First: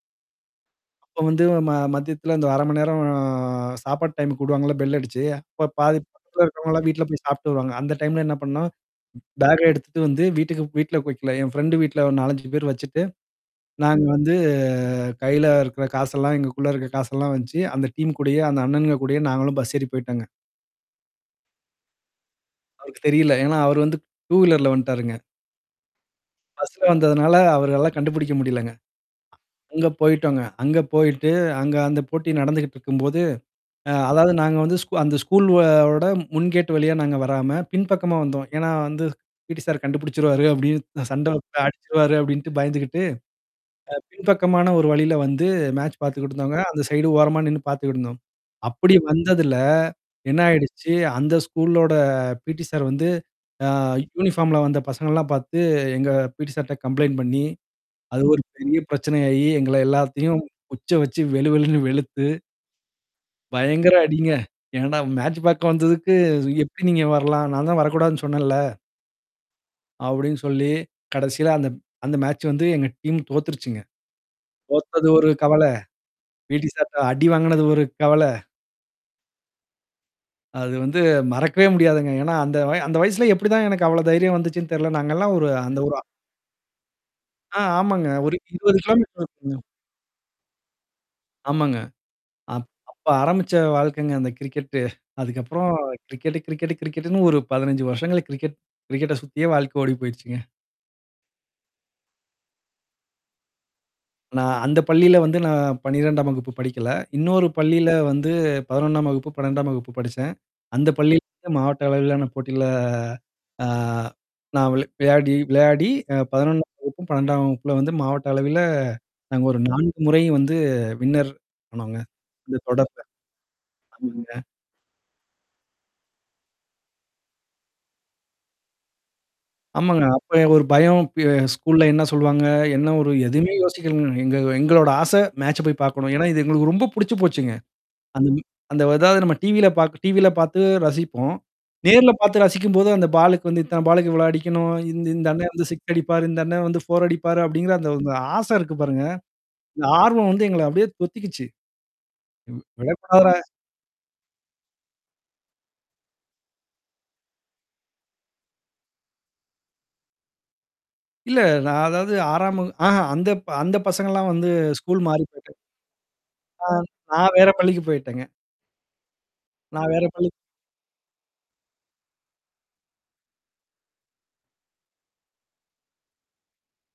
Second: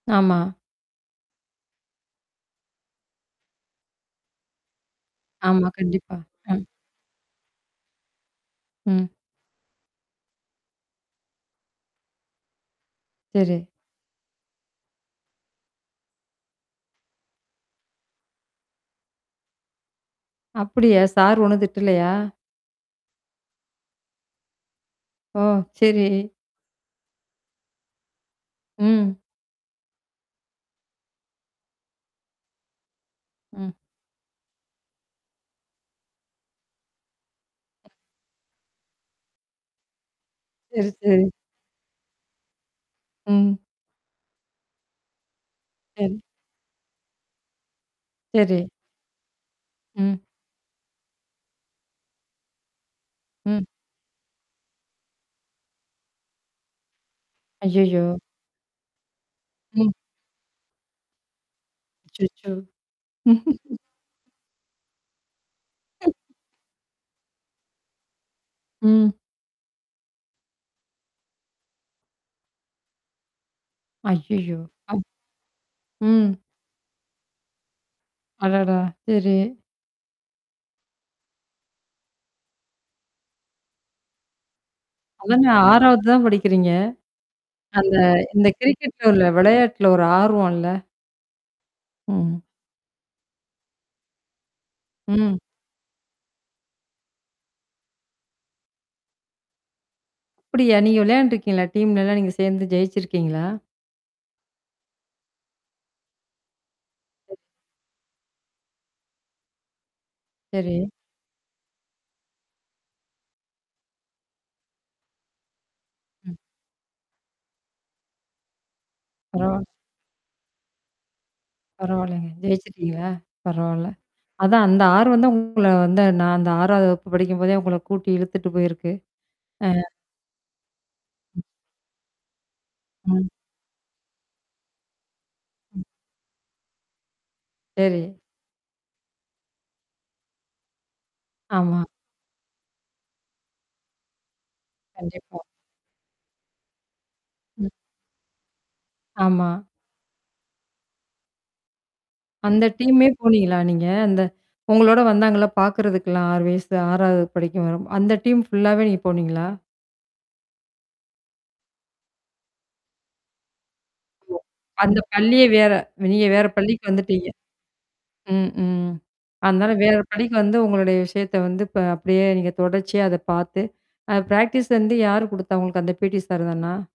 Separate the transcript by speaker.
Speaker 1: ஆமா.
Speaker 2: அப்ப வந்து ம மத்தியத்துல இந்த 1/2 மணி நேரம் ஆ சாப்பாட்டு டைமுக்கு விடுவாங்கல்ல, பெல் அடிச்சு. அப்ப
Speaker 1: ஆமா,
Speaker 2: பாதி
Speaker 1: கண்டிப்பா.
Speaker 2: பக்கத்துல
Speaker 1: ம்.
Speaker 2: இருக்கிறவங்கலாம் வீட்ல போய் சாப்புட்டு வருவாங்க. அந்த டைம்ல என்ன பண்ணோம்.
Speaker 1: ம்.
Speaker 2: பேக்க எடுத்துட்டு வந்து வீட்டுக்கு வீட்ல குடுக்கல. என் ஃப்ரெண்ட் வீட்ல ஒரு 4, 5 பேர் வச்சுட்டு.
Speaker 1: சரி.
Speaker 2: நாங்க வந்து கையில இருக்கிற காசெல்லாம் எங்களுக்குள்ள இருக்க காசெல்லாம் வச்சு அந்த டீம் கூடயோ, அந்த அண்ணன்ங்க கூடயோ நாங்களும் பஸ் ஏறி போய்ட்டோங்க.
Speaker 1: அப்படியா? சார் ஒண்ணும் திட்டலையா?
Speaker 2: அவருக்கு தெரியல. ஏன்னா அவரு வந்து டூவீலர்ல வந்துட்டாருங்க.
Speaker 1: ஓ! சரி.
Speaker 2: பஸ்ல வந்ததுனால அவருனால கண்டுபிடிக்க முடியலங்க. அ
Speaker 1: ம்.
Speaker 2: அங்க போயிட்டோங்க. அங்க போயிட்டு, அங்க அந்த போட்டி நடந்துகிட்டு இருக்கும்போது.
Speaker 1: ம்.
Speaker 2: அ அதாவது நாங்க வந்து ஸ்கூ அந்த ஸ்கூல்வோட முன் கேட்டு வழியா நாங்க வராம பின்பக்கமா வந்தோம். ஏன்னா வந்து பீடி சார் கண்டுபிடிச்சுருவாரு. அப்படின்னு
Speaker 1: சரி,
Speaker 2: நான் சண்ட
Speaker 1: சரி.
Speaker 2: வந்து அடிச்சுருவாரு. அப்டின்ட்டு பயந்துகிட்டு
Speaker 1: ம்.
Speaker 2: அ பின்பக்கமான ஒரு வழியில வந்து, மேட்ச்
Speaker 1: சரி.
Speaker 2: பார்த்துக்கிட்டுந்தோங்க. அந்த சைடு ஓரமா நின்னு பார்த்துக்கிட்டு இருந்தோம்.
Speaker 1: சரி.
Speaker 2: அப்படி வந்ததுல
Speaker 1: ம்.
Speaker 2: என்ன ஆயிடுச்சு, அந்த ஸ்கூல்லோட பீடி சார் வந்து
Speaker 1: ம்.
Speaker 2: அ யூனிஃபார்ம்ல வந்த பசங்கள்லாம் பார்த்து எங்க பீடி சார்ட்ட கம்ப்ளைண்ட் பண்ணி
Speaker 1: ஐயய்யோ!
Speaker 2: அது ஒரு பெரிய பிரச்சனை ஆகி, எங்கள
Speaker 1: ம்.
Speaker 2: எல்லாத்தையும் குச்ச வச்சு வெளு வெளுன்னு வெளுத்து
Speaker 1: அச்சச்சோ!
Speaker 2: பயங்கர அடிங்க. என்னடா மேட்ச் பார்க்க
Speaker 1: ம்.
Speaker 2: வந்ததுக்கு "எப்படி நீங்க வரலாம்? நான் தான் வரக்கூடாதுன்னு சொன்னேன்ல"
Speaker 1: ம்.
Speaker 2: அப்டின்னு சொல்லி, கடைசியில அந்த அந்த மேட்ச் வந்து எங்க டீம் தோத்துருச்சுங்க.
Speaker 1: ஐய்யய்யோ! அப்
Speaker 2: தோத்தது ஒரு கவல,
Speaker 1: ம்.
Speaker 2: பீடி சார்ட அடி வாங்குனது ஒரு கவல.
Speaker 1: அடடா! சரி.
Speaker 2: அது வந்து மறக்கவே முடியாதுங்க. ஏன்னா அந்த வய அந்த வயசுல எப்படிதான் எனக்கு அவ்வளோ தைரியம் வந்துச்சுன்னு தெரல. நாங்கலாம்
Speaker 1: அதான
Speaker 2: ஒரு அந்த ஒரு ஆ.
Speaker 1: 6வது தான் படிக்கிறீங்க.
Speaker 2: ஆ,
Speaker 1: அந்த
Speaker 2: ஆமாங்க. ஒரு
Speaker 1: இந்த
Speaker 2: 20
Speaker 1: கிரிக்கெட்ல
Speaker 2: கிலோமீட்டர்
Speaker 1: உள்ள
Speaker 2: இருக்குங்க.
Speaker 1: விளையாட்டுல்ல ஒரு ஆர்வோம்ல்ல?
Speaker 2: ஆமாங்க.
Speaker 1: ம்.
Speaker 2: அப் அப்ப ஆரம்பிச்ச வாழ்க்கைங்க அந்த கிரிக்கெட்டு.
Speaker 1: ம்.
Speaker 2: அதுக்கப்புறம் கிரிக்கெட்டு கிரிக்கெட்டு கிரிக்கெட்டுன்னு ஒரு 15 வருஷங்கள்ல கிரிக்கெட் கிரிக்கெட்ட சுத்தியே வாழ்க்க ஓடி போயிடுச்சுங்க.
Speaker 1: அப்படியா? நீங்க விளையாண்டுருக்கீங்களா? டீம்லல்லாம் நீங்க சேர்ந்து ஜெயிச்சிருக்கீங்களா?
Speaker 2: நான் அந்த பள்ளியில வந்து நான் 12ஆம் வகுப்பு படிக்கல. இன்னொரு பள்ளியில வந்து, 11 ஆம் வகுப்பு, 12ஆம் வகுப்பு படிச்சேன்.
Speaker 1: சரி.
Speaker 2: அந்த பள்ளியில இருந்து மாவட்ட அளவிலான போட்டியில ஆ நான் விள விளையாடி விளையாடி அ
Speaker 1: ம்.
Speaker 2: 11 ஆம் வகுப்பும், 12 வகுப்புல வந்து மாவட்ட அளவில நாங்க ஒரு
Speaker 1: பரவால
Speaker 2: 4 முறை வந்து, வின்னர் ஆனோங்க.
Speaker 1: பரவால்லங்க
Speaker 2: அந்த தொடர்ல
Speaker 1: ஜெயச்சுட்டீங்களா? பரவால்ல.
Speaker 2: ஆமாங்க.
Speaker 1: அதான் அந்த ஆர்வந்தான் உங்கள வந்து நான் அந்த 6 வகுப்பு படிக்கும் போதே உங்கள கூட்டி இழுத்துட்டு போயிருக்கு. அ.
Speaker 2: ஆமாங்க. அப்ப என் ஒரு பயம் ப ஸ்கூல்ல என்ன சொல்லுவாங்க? என்ன ஒரு
Speaker 1: ம்.
Speaker 2: எதுவுமே யோசிக்கலங்க. எங்க எங்களோட ஆச. மேட்ச போய்
Speaker 1: ம்.
Speaker 2: பார்க்கணும். ஏன்னா, இது எங்களுக்கு ரொம்ப புடிச்சு போச்சுங்க.
Speaker 1: சரி.
Speaker 2: அந்த மி அந்த அதாவது நம்ம டிவில பா டிவில பார்த்து ரசிப்போம்.
Speaker 1: ஆமா.
Speaker 2: நேர்ல பார்த்து ரசிக்கும்போது அந்த பாலுக்கு வந்து இத்தன பாலுக்கு இவ்வளோ அடிக்கணும். இந்த, இந்த
Speaker 1: கண்டிப்பா.
Speaker 2: அண்ணன் வந்து 6 அடிப்பாரு. இந்த அண்ணன் வந்து 4 அடிப்பாரு. அப்படிங்கிற அந்த ஒரு ஆசை இருக்கு பாருங்க.
Speaker 1: ஆமா.
Speaker 2: இந்த ஆர்வம் வந்து எங்கள அப்படியே தொத்திக்கிச்சு. வி
Speaker 1: அந்த டீமே
Speaker 2: விடக்கூடாதுடா.
Speaker 1: போனீங்களா நீங்க? அந்த உங்களோட வந்தாங்கள்ல பார்கறதுக்கெல்லாம் 6 வயசுல 6ஆவது படிக்க வரும் அந்த டீம் ஃபுல்லாவே நீங்க போனீங்களா?
Speaker 2: இல்ல. நான் அதாவது 6 வகு ஆஹன் அந்த அந்த பசங்கலாம்
Speaker 1: ஆமா.
Speaker 2: வந்து
Speaker 1: அந்த
Speaker 2: ஸ்கூல் மாறி
Speaker 1: பள்ளியே
Speaker 2: போய்ட்டாங்க.
Speaker 1: வேற நீங்க வேற
Speaker 2: நான்
Speaker 1: பள்ளிக்கு
Speaker 2: ஆ
Speaker 1: வந்துட்டீங்க.
Speaker 2: நான் வேற பள்ளிக்கு போயி்ட்டேங்க.
Speaker 1: ம், ம். அதனால,
Speaker 2: நான்
Speaker 1: வேற
Speaker 2: வேற பள்ளி
Speaker 1: பள்ளிக்கு வந்து உங்களுடைய விஷயத்த வந்து ப அப்படியே நீங்க தொடர்ச்சியா அத பார்த்து அ பிராக்டிஸ் வந்து யார் குடுத்தா உங்களுக்கு அந்த பீடி சார் தானா?